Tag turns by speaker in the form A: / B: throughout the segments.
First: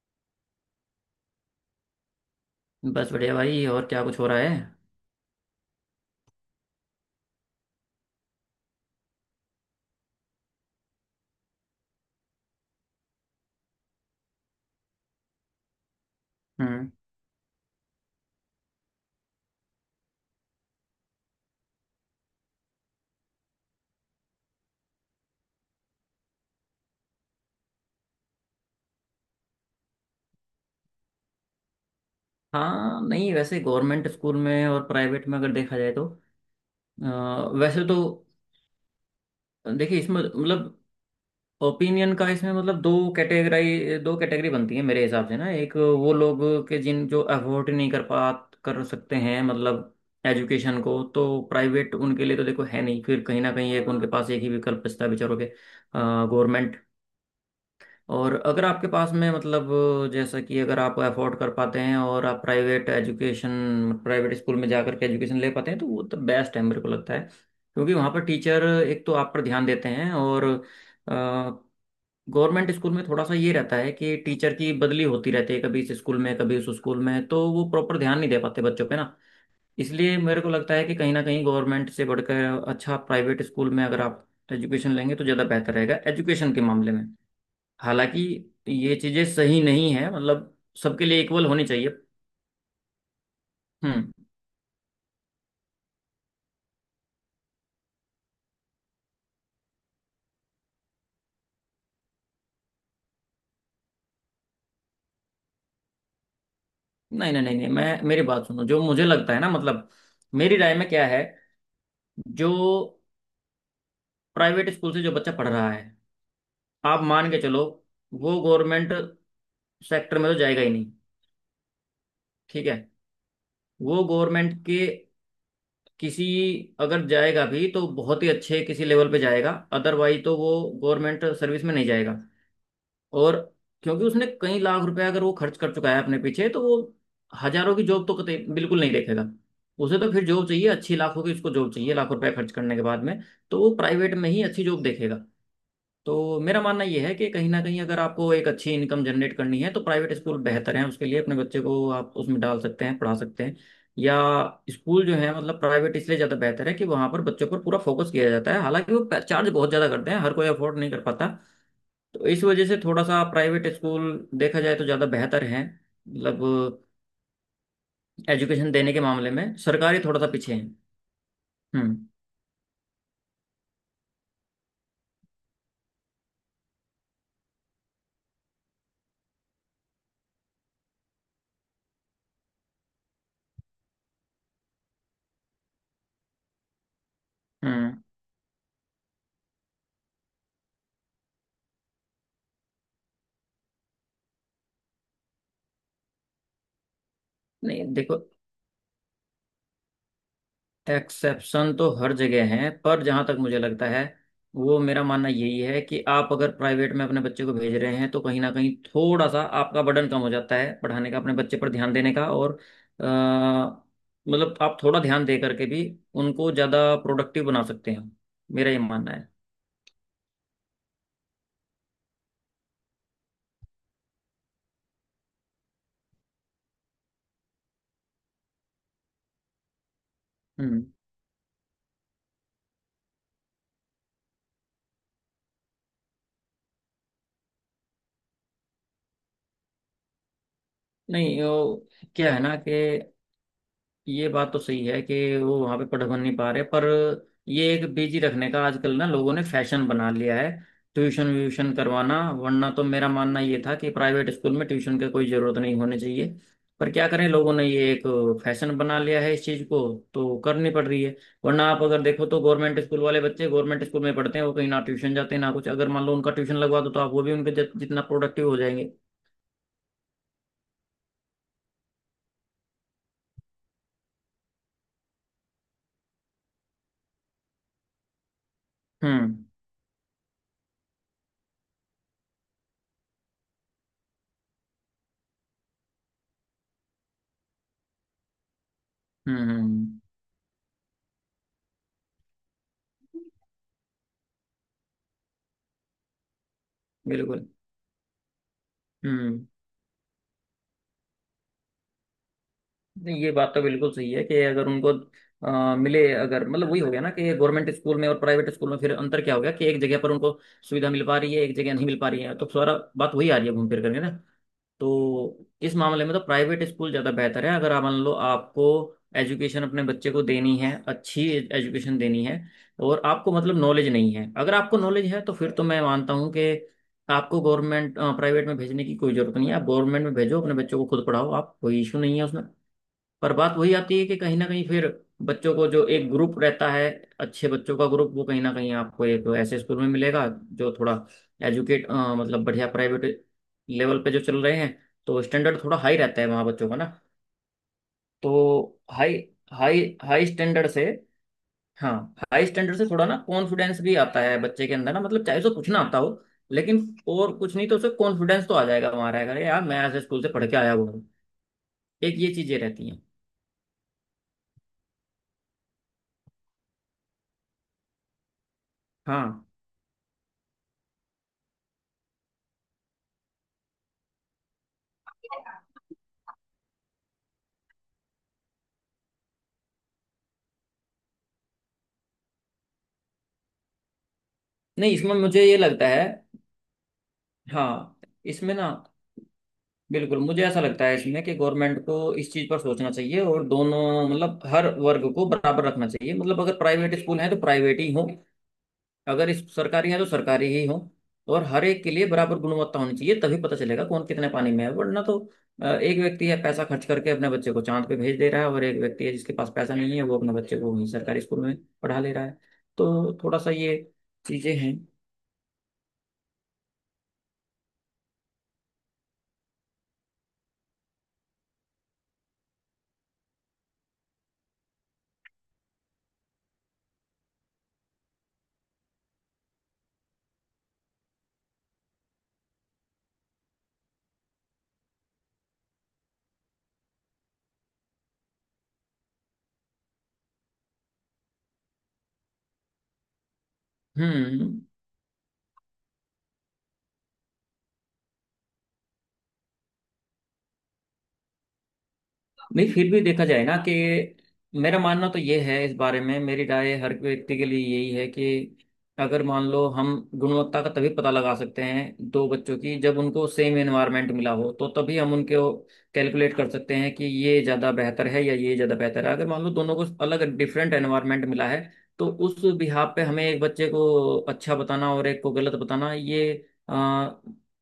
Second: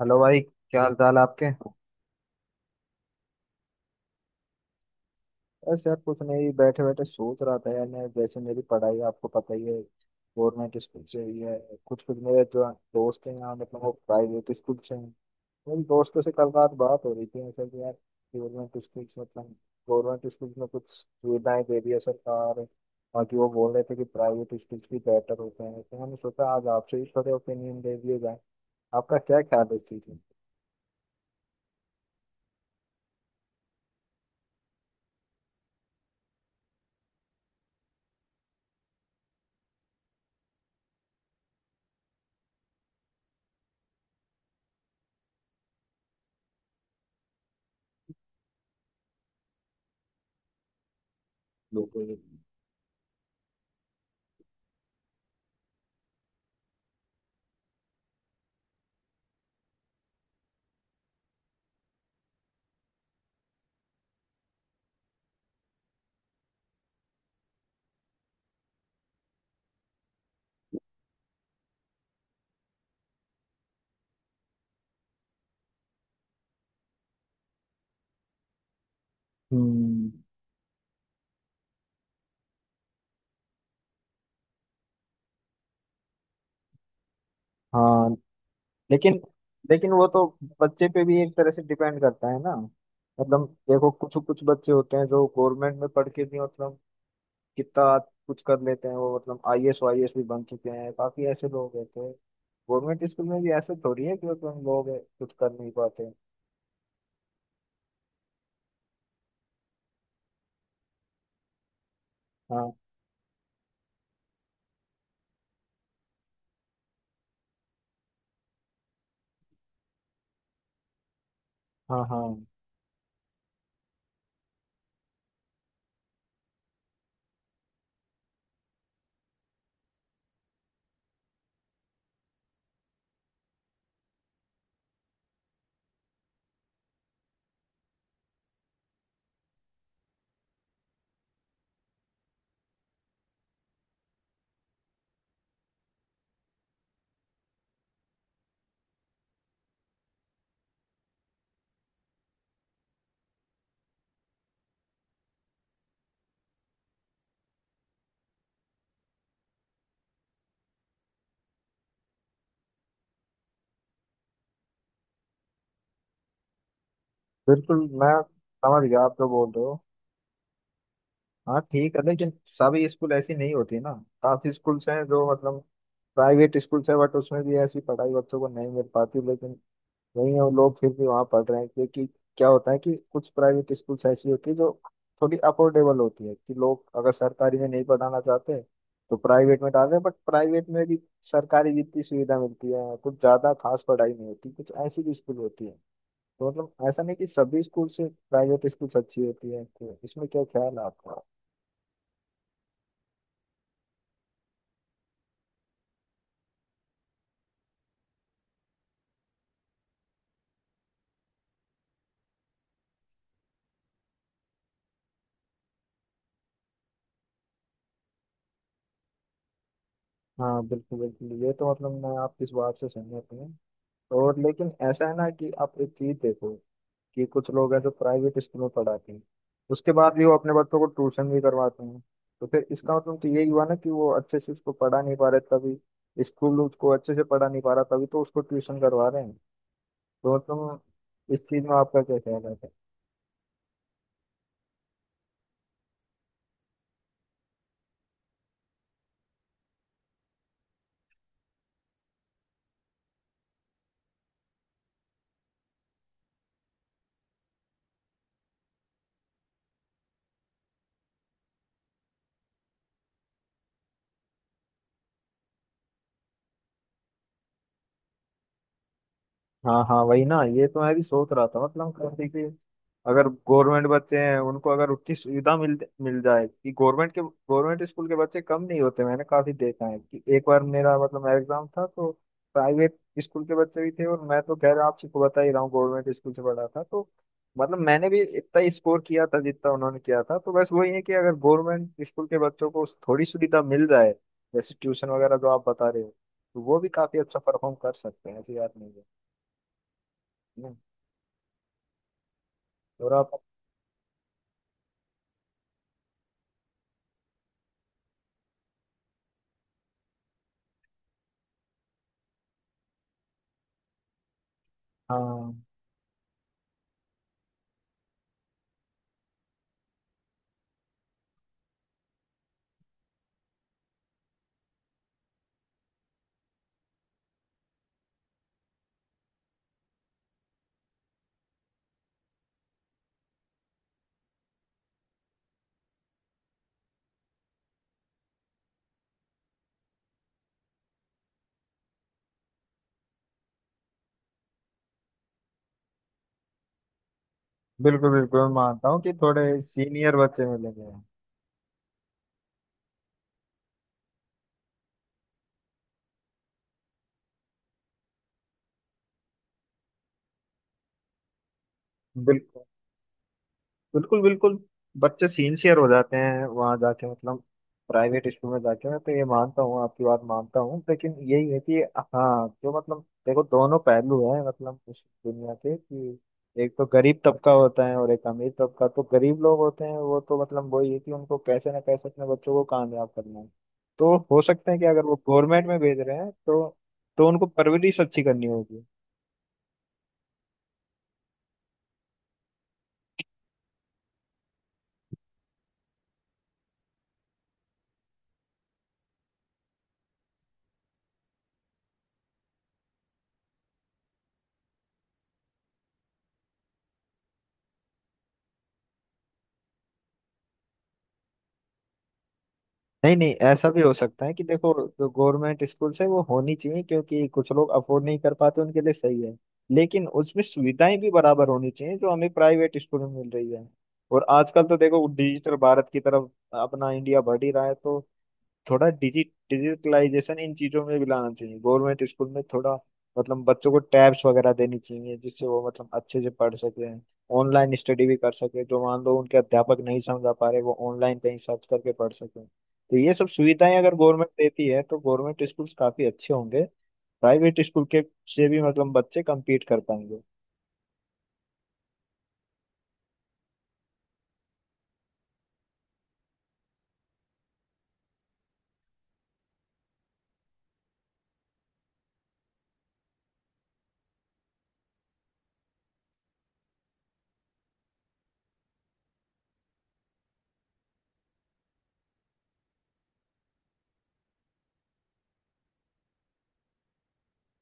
A: Hello भाई, क्या हाल चाल है आपके।
B: बस बढ़िया भाई। और क्या कुछ हो रहा है?
A: बस यार कुछ नहीं, बैठे बैठे सोच रहा था यार। मैं जैसे, मेरी पढ़ाई आपको पता ही है, गवर्नमेंट स्कूल से ही है। कुछ कुछ मेरे जो दोस्त हैं यहाँ, मतलब वो प्राइवेट स्कूल से हैं। मेरे दोस्तों से कल रात
B: हम्म।
A: बात हो रही थी, मतलब कि यार गवर्नमेंट स्कूल, मतलब गवर्नमेंट स्कूल में कुछ सुविधाएं दे रही है सरकार। बाकी वो बोल रहे थे कि प्राइवेट स्कूल भी बेटर होते हैं, तो मैंने सोचा आज आपसे ही थोड़े ओपिनियन दे दिए जाए। आपका क्या ख्याल है इस चीज़ में।
B: हाँ, नहीं, वैसे गवर्नमेंट स्कूल में और प्राइवेट में अगर देखा जाए तो अ, वैसे तो देखिए, इसमें मतलब ओपिनियन का, इसमें मतलब दो कैटेगरी बनती है मेरे हिसाब से ना। एक वो लोग के जिन जो अफोर्ड नहीं कर सकते हैं, मतलब एजुकेशन को, तो प्राइवेट
A: लोगों के?
B: उनके लिए तो देखो है नहीं, फिर कहीं ना कहीं एक उनके पास एक ही विकल्प बचता है बेचारों के — गवर्नमेंट। और अगर आपके पास में, मतलब जैसा कि अगर आप अफोर्ड कर पाते हैं और आप प्राइवेट एजुकेशन, प्राइवेट स्कूल में जाकर के एजुकेशन ले पाते हैं, तो वो तो बेस्ट है मेरे को लगता है। क्योंकि वहाँ पर टीचर एक तो आप पर ध्यान देते हैं, और गवर्नमेंट स्कूल में थोड़ा सा ये रहता है कि टीचर की बदली होती रहती है, कभी इस स्कूल में कभी उस स्कूल में, तो वो प्रॉपर ध्यान नहीं दे पाते बच्चों पे ना।
A: हम्म।
B: इसलिए मेरे को लगता है कि कहीं ना कहीं गवर्नमेंट से बढ़कर अच्छा प्राइवेट स्कूल में अगर आप एजुकेशन लेंगे तो ज़्यादा बेहतर रहेगा एजुकेशन के मामले में।
A: हाँ।
B: हालांकि ये
A: लेकिन
B: चीजें सही
A: लेकिन
B: नहीं
A: वो
B: है,
A: तो
B: मतलब
A: बच्चे पे
B: सबके
A: भी
B: लिए
A: एक
B: इक्वल
A: तरह से
B: होनी चाहिए।
A: डिपेंड करता है ना। मतलब देखो,
B: हम्म।
A: कुछ कुछ बच्चे होते हैं जो गवर्नमेंट में पढ़ के भी मतलब कितना कुछ कर लेते हैं। वो मतलब आईएएस वाईएएस भी बन चुके हैं, काफी ऐसे लोग हैं। तो गवर्नमेंट स्कूल में भी ऐसे थोड़ी है कि मतलब लोग कुछ कर नहीं पाते।
B: नहीं, नहीं, नहीं, नहीं, मैं, मेरी बात सुनो। जो मुझे लगता है ना, मतलब मेरी राय में क्या है — जो
A: हाँ
B: प्राइवेट स्कूल से जो बच्चा पढ़ रहा है, आप मान के चलो, वो गवर्नमेंट सेक्टर में तो जाएगा ही नहीं।
A: हाँ हाँ।
B: ठीक है? वो गवर्नमेंट के किसी, अगर जाएगा भी तो बहुत ही अच्छे किसी लेवल पे जाएगा, अदरवाइज तो वो गवर्नमेंट सर्विस में नहीं जाएगा। और क्योंकि उसने कई लाख रुपए अगर वो खर्च कर चुका है अपने पीछे, तो वो हजारों की जॉब तो कतई बिल्कुल नहीं देखेगा। उसे तो फिर जॉब चाहिए अच्छी, लाखों की उसको जॉब चाहिए लाखों रुपए खर्च करने के बाद में। तो वो प्राइवेट में ही अच्छी जॉब देखेगा। तो मेरा मानना यह है कि कहीं ना कहीं अगर आपको एक अच्छी इनकम जनरेट करनी है तो प्राइवेट स्कूल बेहतर है उसके लिए, अपने बच्चे को आप उसमें डाल सकते हैं, पढ़ा सकते हैं। या स्कूल जो है, मतलब प्राइवेट इसलिए ज़्यादा बेहतर है कि वहाँ पर बच्चों पर पूरा फोकस किया जाता है। हालांकि वो चार्ज बहुत ज़्यादा करते हैं, हर कोई अफोर्ड नहीं कर पाता। तो इस वजह से थोड़ा सा प्राइवेट स्कूल देखा जाए तो ज़्यादा बेहतर है, मतलब
A: बिल्कुल, मैं
B: एजुकेशन
A: समझ
B: देने के
A: गया आप जो
B: मामले
A: बोल
B: में
A: रहे हो।
B: सरकारी थोड़ा सा पीछे है।
A: हाँ ठीक है,
B: हम्म।
A: लेकिन सभी स्कूल ऐसी नहीं होती ना। काफी स्कूल्स हैं जो मतलब प्राइवेट स्कूल्स है, बट उसमें भी ऐसी पढ़ाई बच्चों को नहीं मिल पाती। लेकिन नहीं, हम लोग फिर भी वहाँ पढ़ रहे हैं क्योंकि क्या होता है कि कुछ प्राइवेट स्कूल्स ऐसी होती है जो थोड़ी अफोर्डेबल होती है कि लोग अगर सरकारी में नहीं
B: हम्म।
A: पढ़ाना चाहते तो प्राइवेट में डाल रहे हैं। बट प्राइवेट में भी सरकारी जितनी सुविधा मिलती है, कुछ ज़्यादा खास पढ़ाई नहीं होती, कुछ ऐसी भी स्कूल होती है। तो मतलब ऐसा नहीं कि सभी
B: नहीं,
A: स्कूल से
B: देखो,
A: प्राइवेट स्कूल्स अच्छी होती है। तो इसमें क्या ख्याल है आपका।
B: एक्सेप्शन तो हर जगह है, पर जहाँ तक मुझे लगता है, वो मेरा मानना यही है कि आप अगर प्राइवेट में अपने बच्चे को भेज रहे हैं तो कहीं ना कहीं थोड़ा सा आपका बर्डन कम हो जाता है पढ़ाने का, अपने बच्चे पर ध्यान देने का। और अ, मतलब आप थोड़ा ध्यान दे करके भी उनको ज़्यादा प्रोडक्टिव बना सकते हैं। मेरा ये मानना है।
A: हाँ बिल्कुल बिल्कुल, ये तो मतलब मैं आपकी इस बात से सहमत हूँ। और लेकिन ऐसा है ना कि आप एक चीज देखो कि कुछ लोग हैं जो प्राइवेट स्कूल में पढ़ाते हैं, उसके बाद भी वो अपने बच्चों
B: हम्म।
A: को ट्यूशन भी करवाते हैं। तो फिर इसका मतलब तो यही हुआ ना कि वो अच्छे से उसको पढ़ा नहीं पा रहे, तभी स्कूल उसको अच्छे से पढ़ा नहीं पा रहा, तभी तो उसको ट्यूशन करवा रहे हैं। तो तुम,
B: नहीं,
A: इस चीज में
B: वो
A: आपका क्या
B: क्या है
A: कहना है।
B: ना कि ये बात तो सही है कि वो वहां पे पढ़ बन नहीं पा रहे, पर ये एक बिजी रखने का आजकल ना लोगों ने फैशन बना लिया है, ट्यूशन व्यूशन करवाना। वरना तो मेरा मानना ये था कि प्राइवेट स्कूल में ट्यूशन की कोई जरूरत नहीं होनी चाहिए। पर क्या करें, लोगों ने ये एक फैशन बना लिया है इस चीज को, तो करनी पड़ रही है। वरना आप अगर देखो तो गवर्नमेंट स्कूल वाले बच्चे गवर्नमेंट स्कूल में पढ़ते हैं, वो कहीं ना ट्यूशन जाते हैं ना कुछ। अगर मान लो उनका ट्यूशन लगवा दो, तो आप वो भी उनके जितना प्रोडक्टिव हो जाएंगे।
A: हाँ हाँ, वही ना, ये तो मैं भी सोच रहा था मतलब कैसे कि अगर गवर्नमेंट बच्चे हैं उनको अगर उतनी सुविधा मिल मिल जाए, कि गवर्नमेंट के गवर्नमेंट स्कूल के बच्चे कम नहीं होते। मैंने
B: हम्म।
A: काफी देखा है कि एक बार मेरा, मतलब मेरा एग्जाम था, तो प्राइवेट स्कूल के बच्चे भी थे, और मैं तो खैर आप सबको बता ही रहा हूँ गवर्नमेंट स्कूल से पढ़ा था, तो मतलब मैंने भी इतना ही स्कोर किया
B: हम्म।
A: था जितना उन्होंने
B: हम्म।
A: किया था। तो बस वही है कि अगर गवर्नमेंट स्कूल के बच्चों को थोड़ी सुविधा मिल जाए, जैसे ट्यूशन वगैरह जो आप बता रहे हो, तो वो भी काफी अच्छा
B: बिल्कुल।
A: परफॉर्म कर सकते हैं, ऐसी बात नहीं है।
B: हम्म।
A: और
B: नहीं, ये
A: आप।
B: बात तो बिल्कुल सही है कि अगर उनको मिले, अगर, मतलब वही हो गया ना कि गवर्नमेंट स्कूल में और प्राइवेट स्कूल में फिर अंतर क्या हो गया, कि एक जगह पर उनको सुविधा मिल पा रही है, एक जगह नहीं मिल पा रही है, तो सारा बात वही आ रही है घूम फिर करके ना। तो
A: हाँ
B: इस मामले में तो प्राइवेट स्कूल ज़्यादा बेहतर है। अगर आप मान लो आपको एजुकेशन अपने बच्चे को देनी है अच्छी, एजुकेशन देनी है, और आपको मतलब नॉलेज नहीं है। अगर आपको नॉलेज है तो फिर तो मैं मानता हूँ कि आपको गवर्नमेंट प्राइवेट में भेजने की कोई जरूरत नहीं है, आप गवर्नमेंट में भेजो अपने बच्चों को, खुद पढ़ाओ आप, कोई इशू नहीं है उसमें। पर बात वही आती है कि कहीं ना कहीं फिर बच्चों को जो एक ग्रुप रहता है, अच्छे बच्चों का ग्रुप, वो कहीं ना कहीं आपको एक ऐसे स्कूल में मिलेगा जो थोड़ा एजुकेट, मतलब बढ़िया प्राइवेट लेवल पे जो चल रहे हैं, तो स्टैंडर्ड थोड़ा हाई रहता है वहाँ बच्चों का ना।
A: बिल्कुल
B: तो
A: बिल्कुल, मैं मानता हूँ कि
B: हाई
A: थोड़े
B: हाई
A: सीनियर
B: हाई
A: बच्चे
B: स्टैंडर्ड से,
A: मिलेंगे।
B: हाँ, हाई स्टैंडर्ड से थोड़ा ना कॉन्फिडेंस भी आता है बच्चे के अंदर ना। मतलब चाहे उसे कुछ ना आता हो, लेकिन और कुछ नहीं तो उसे कॉन्फिडेंस तो आ जाएगा, वहाँ रहेगा "अरे यार, मैं ऐसे स्कूल से पढ़ के आया हुआ हूँ"। एक ये चीजें
A: बिल्कुल
B: रहती हैं।
A: बिल्कुल बिल्कुल, बच्चे सिंसियर हो जाते हैं वहां जाके, मतलब प्राइवेट स्कूल में जाके। मैं तो ये
B: हाँ।
A: मानता हूँ, आपकी बात मानता हूँ, लेकिन यही है कि हाँ, जो मतलब देखो दोनों पहलू है मतलब इस दुनिया के कि एक तो गरीब तबका होता है और एक अमीर तबका। तो गरीब लोग होते हैं वो तो मतलब वही है कि उनको कैसे ना कैसे अपने बच्चों को कामयाब करना है। तो हो सकता है कि
B: नहीं,
A: अगर
B: इसमें
A: वो
B: मुझे ये
A: गवर्नमेंट में
B: लगता
A: भेज
B: है।
A: रहे हैं तो उनको
B: हाँ,
A: परवरिश अच्छी करनी
B: इसमें ना,
A: होगी।
B: बिल्कुल मुझे ऐसा लगता है इसमें, कि गवर्नमेंट को इस चीज़ पर सोचना चाहिए और दोनों, मतलब हर वर्ग को बराबर रखना चाहिए। मतलब अगर प्राइवेट स्कूल हैं तो प्राइवेट ही हों, अगर इस सरकारी हैं तो सरकारी ही हों, और हर एक के लिए बराबर गुणवत्ता होनी चाहिए, तभी पता चलेगा कौन कितने पानी में है। वरना तो एक व्यक्ति है पैसा खर्च करके अपने बच्चे को चांद पे भेज दे रहा है, और एक व्यक्ति है जिसके पास पैसा नहीं है, वो अपने बच्चे को वहीं सरकारी स्कूल में पढ़ा ले रहा है।
A: नहीं
B: तो
A: नहीं
B: थोड़ा सा
A: ऐसा
B: ये
A: भी हो सकता है कि
B: चीज़ें
A: देखो
B: हैं।
A: जो गवर्नमेंट स्कूल्स है वो होनी चाहिए क्योंकि कुछ लोग अफोर्ड नहीं कर पाते, उनके लिए सही है। लेकिन उसमें सुविधाएं भी बराबर होनी चाहिए जो हमें प्राइवेट स्कूल में मिल रही है। और आजकल तो देखो डिजिटल भारत की तरफ अपना इंडिया बढ़ ही रहा है, तो थोड़ा डिजिटलाइजेशन इन चीजों में भी लाना चाहिए गवर्नमेंट स्कूल में। थोड़ा मतलब बच्चों को टैब्स वगैरह देनी चाहिए जिससे वो मतलब अच्छे से पढ़ सके, ऑनलाइन स्टडी भी कर सके, जो मान लो उनके अध्यापक नहीं समझा पा रहे वो ऑनलाइन कहीं सर्च करके पढ़ सके। तो ये सब सुविधाएं अगर गवर्नमेंट
B: हम्म।
A: देती है तो गवर्नमेंट स्कूल काफी अच्छे होंगे, प्राइवेट स्कूल के से भी मतलब बच्चे कम्पीट कर पाएंगे।
B: नहीं, फिर भी देखा जाए ना कि मेरा मानना तो ये है, इस बारे में मेरी राय हर व्यक्ति के लिए यही है कि अगर मान लो हम गुणवत्ता का तभी पता लगा सकते हैं दो बच्चों की जब उनको सेम एनवायरनमेंट मिला हो, तो तभी हम उनके कैलकुलेट कर सकते हैं कि ये ज़्यादा बेहतर है या ये ज़्यादा बेहतर है। अगर मान लो दोनों को अलग डिफरेंट एनवायरनमेंट मिला है, तो उस बिहाफ पे हमें एक बच्चे को अच्छा बताना और एक को गलत बताना, ये अ,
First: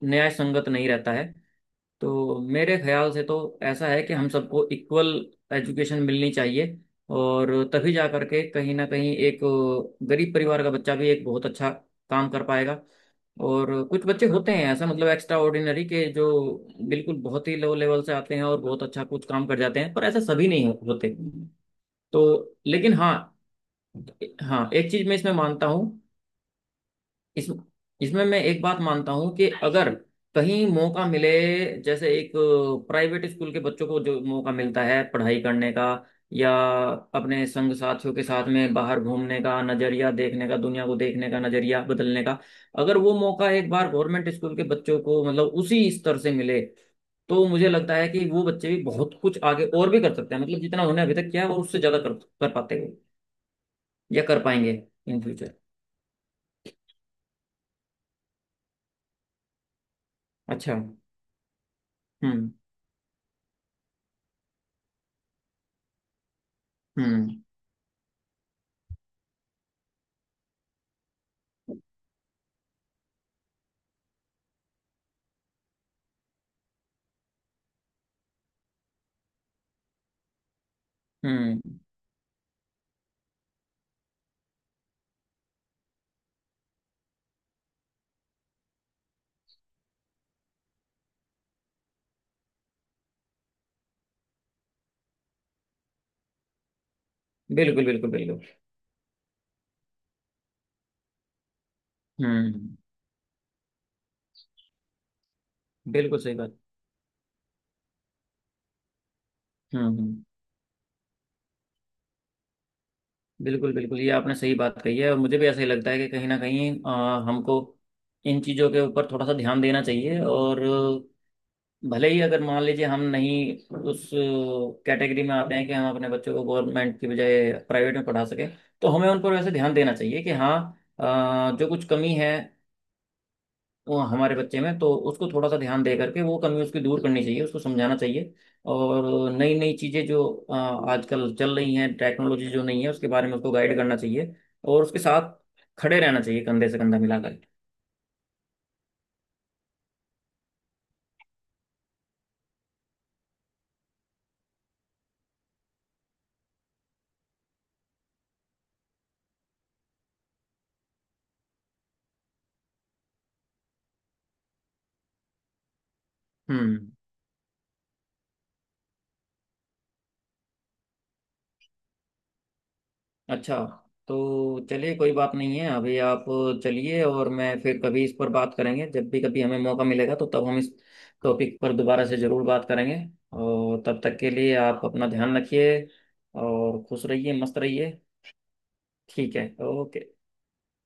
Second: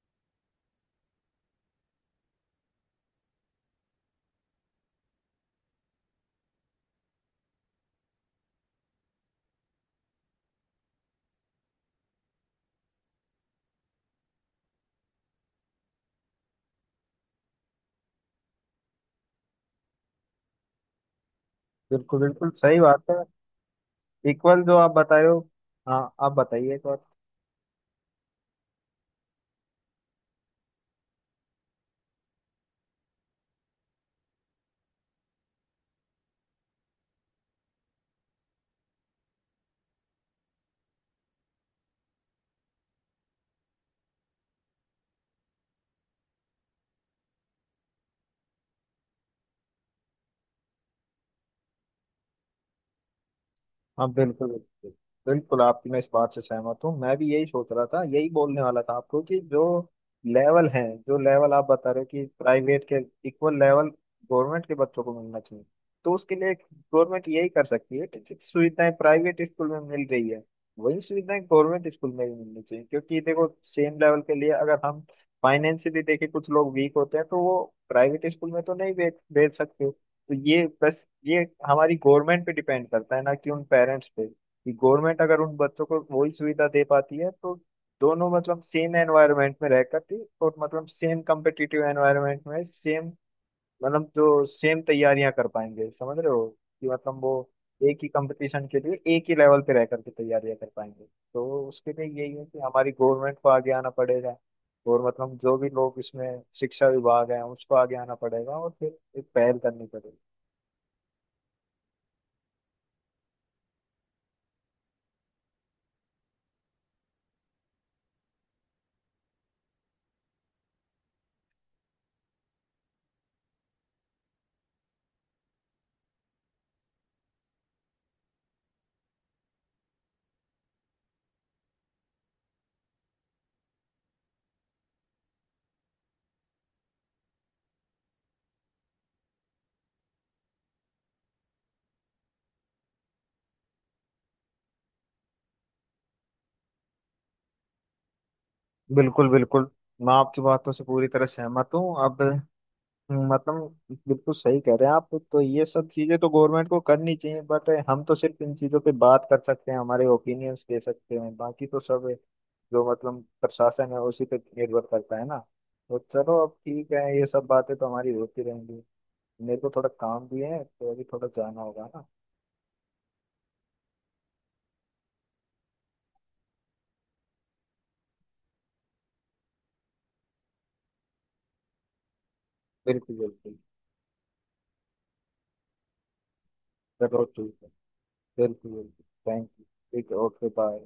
B: न्याय संगत नहीं रहता है। तो मेरे ख्याल से तो ऐसा है कि हम सबको इक्वल एजुकेशन मिलनी चाहिए, और तभी जा करके कहीं ना कहीं एक गरीब परिवार का बच्चा भी एक बहुत अच्छा काम कर पाएगा। और कुछ बच्चे होते हैं ऐसा, मतलब एक्स्ट्रा ऑर्डिनरी के, जो बिल्कुल बहुत ही लो लेवल से आते हैं और बहुत अच्छा कुछ काम कर जाते हैं, पर ऐसा सभी नहीं होते।
A: बिल्कुल
B: तो
A: बिल्कुल सही
B: लेकिन
A: बात
B: हाँ,
A: है। इक्वल
B: हाँ,
A: जो आप
B: एक चीज मैं
A: बताए
B: इसमें
A: हो।
B: मानता हूँ।
A: हाँ आप बताइए।
B: इस, इसमें मैं एक बात मानता हूँ कि अगर कहीं मौका मिले, जैसे एक प्राइवेट स्कूल के बच्चों को जो मौका मिलता है पढ़ाई करने का, या अपने संग साथियों के साथ में बाहर घूमने का, नज़रिया देखने का, दुनिया को देखने का नज़रिया बदलने का — अगर वो मौका एक बार गवर्नमेंट स्कूल के बच्चों को, मतलब उसी स्तर से मिले, तो मुझे लगता है कि वो बच्चे भी बहुत कुछ आगे और भी कर सकते हैं, मतलब जितना उन्होंने अभी तक किया है वो उससे ज़्यादा कर कर पाते हैं,
A: हाँ
B: या कर
A: बिल्कुल
B: पाएंगे
A: बिल्कुल
B: इन फ्यूचर।
A: बिल्कुल, आपकी मैं इस बात से सहमत हूँ, मैं भी यही सोच रहा था, यही बोलने वाला था आपको, कि जो लेवल
B: अच्छा।
A: है, जो लेवल आप बता रहे हो कि
B: हम्म।
A: प्राइवेट के इक्वल लेवल गवर्नमेंट के बच्चों को मिलना चाहिए। तो उसके लिए गवर्नमेंट
B: हम्म।
A: यही कर सकती है कि जो सुविधाएं प्राइवेट स्कूल में मिल रही है वही सुविधाएं गवर्नमेंट स्कूल में भी मिलनी चाहिए। क्योंकि देखो सेम लेवल के लिए अगर हम फाइनेंशियली देखें, कुछ लोग वीक होते हैं तो वो प्राइवेट स्कूल में तो नहीं भेज भेज सकते। तो ये बस ये
B: हम्म।
A: हमारी गवर्नमेंट पे डिपेंड करता है ना, कि उन पेरेंट्स पे, कि गवर्नमेंट अगर उन बच्चों को वही सुविधा दे पाती है तो दोनों मतलब सेम एनवायरनमेंट में रह करती, और मतलब सेम कम्पिटिटिव एनवायरनमेंट में, सेम मतलब जो सेम तैयारियां कर पाएंगे, समझ रहे हो कि मतलब वो
B: बिल्कुल,
A: एक ही
B: बिल्कुल, बिल्कुल।
A: कंपटीशन के लिए एक ही लेवल पे रह करके तैयारियां कर पाएंगे। तो उसके लिए यही है कि
B: हम्म।
A: हमारी गवर्नमेंट को आगे आना पड़ेगा, और मतलब जो भी लोग
B: बिल्कुल सही
A: इसमें
B: बात।
A: शिक्षा विभाग है उसको आगे आना पड़ेगा और फिर एक पहल करनी
B: हम्म,
A: पड़ेगी।
B: हम्म। बिल्कुल बिल्कुल, ये आपने सही बात कही है, और मुझे भी ऐसा ही लगता है कि कहीं ना कहीं हमको इन चीज़ों के ऊपर थोड़ा सा ध्यान देना चाहिए। और भले ही अगर मान लीजिए हम नहीं उस कैटेगरी में आते हैं कि हम अपने बच्चों को गवर्नमेंट की बजाय प्राइवेट में पढ़ा सकें, तो हमें उन पर वैसे ध्यान देना चाहिए कि हाँ, जो कुछ कमी है वो हमारे बच्चे में, तो उसको थोड़ा सा ध्यान दे करके वो कमी उसकी दूर करनी चाहिए, उसको समझाना चाहिए। और नई नई चीज़ें जो आजकल चल रही हैं, टेक्नोलॉजी जो नहीं है उसके बारे में उसको गाइड करना चाहिए, और उसके साथ खड़े रहना चाहिए कंधे से कंधा मिलाकर।
A: बिल्कुल बिल्कुल, मैं आपकी बातों से पूरी तरह सहमत हूँ अब। मतलब बिल्कुल सही कह रहे हैं आप, तो ये सब चीजें तो गवर्नमेंट को करनी चाहिए बट हम तो सिर्फ इन चीजों पे बात कर सकते हैं, हमारे ओपिनियंस दे सकते हैं, बाकी तो सब जो मतलब प्रशासन है उसी पे निर्भर करता है ना। तो चलो अब
B: हम्म।
A: ठीक है, ये सब बातें तो हमारी होती रहेंगी। मेरे को थोड़ा काम भी है, तो अभी थोड़ा जाना होगा ना।
B: अच्छा, तो चलिए कोई बात नहीं है। अभी आप चलिए, और मैं फिर कभी इस पर बात करेंगे। जब भी कभी हमें मौका मिलेगा तो तब हम इस टॉपिक पर दोबारा से ज़रूर बात करेंगे।
A: बिल्कुल बिल्कुल।
B: और तब तक के लिए आप अपना ध्यान रखिए, और खुश
A: चलो
B: रहिए,
A: ठीक
B: मस्त
A: है।
B: रहिए।
A: बिल्कुल बिल्कुल।
B: ठीक है,
A: थैंक यू।
B: ओके।
A: ठीक है, ओके बाय।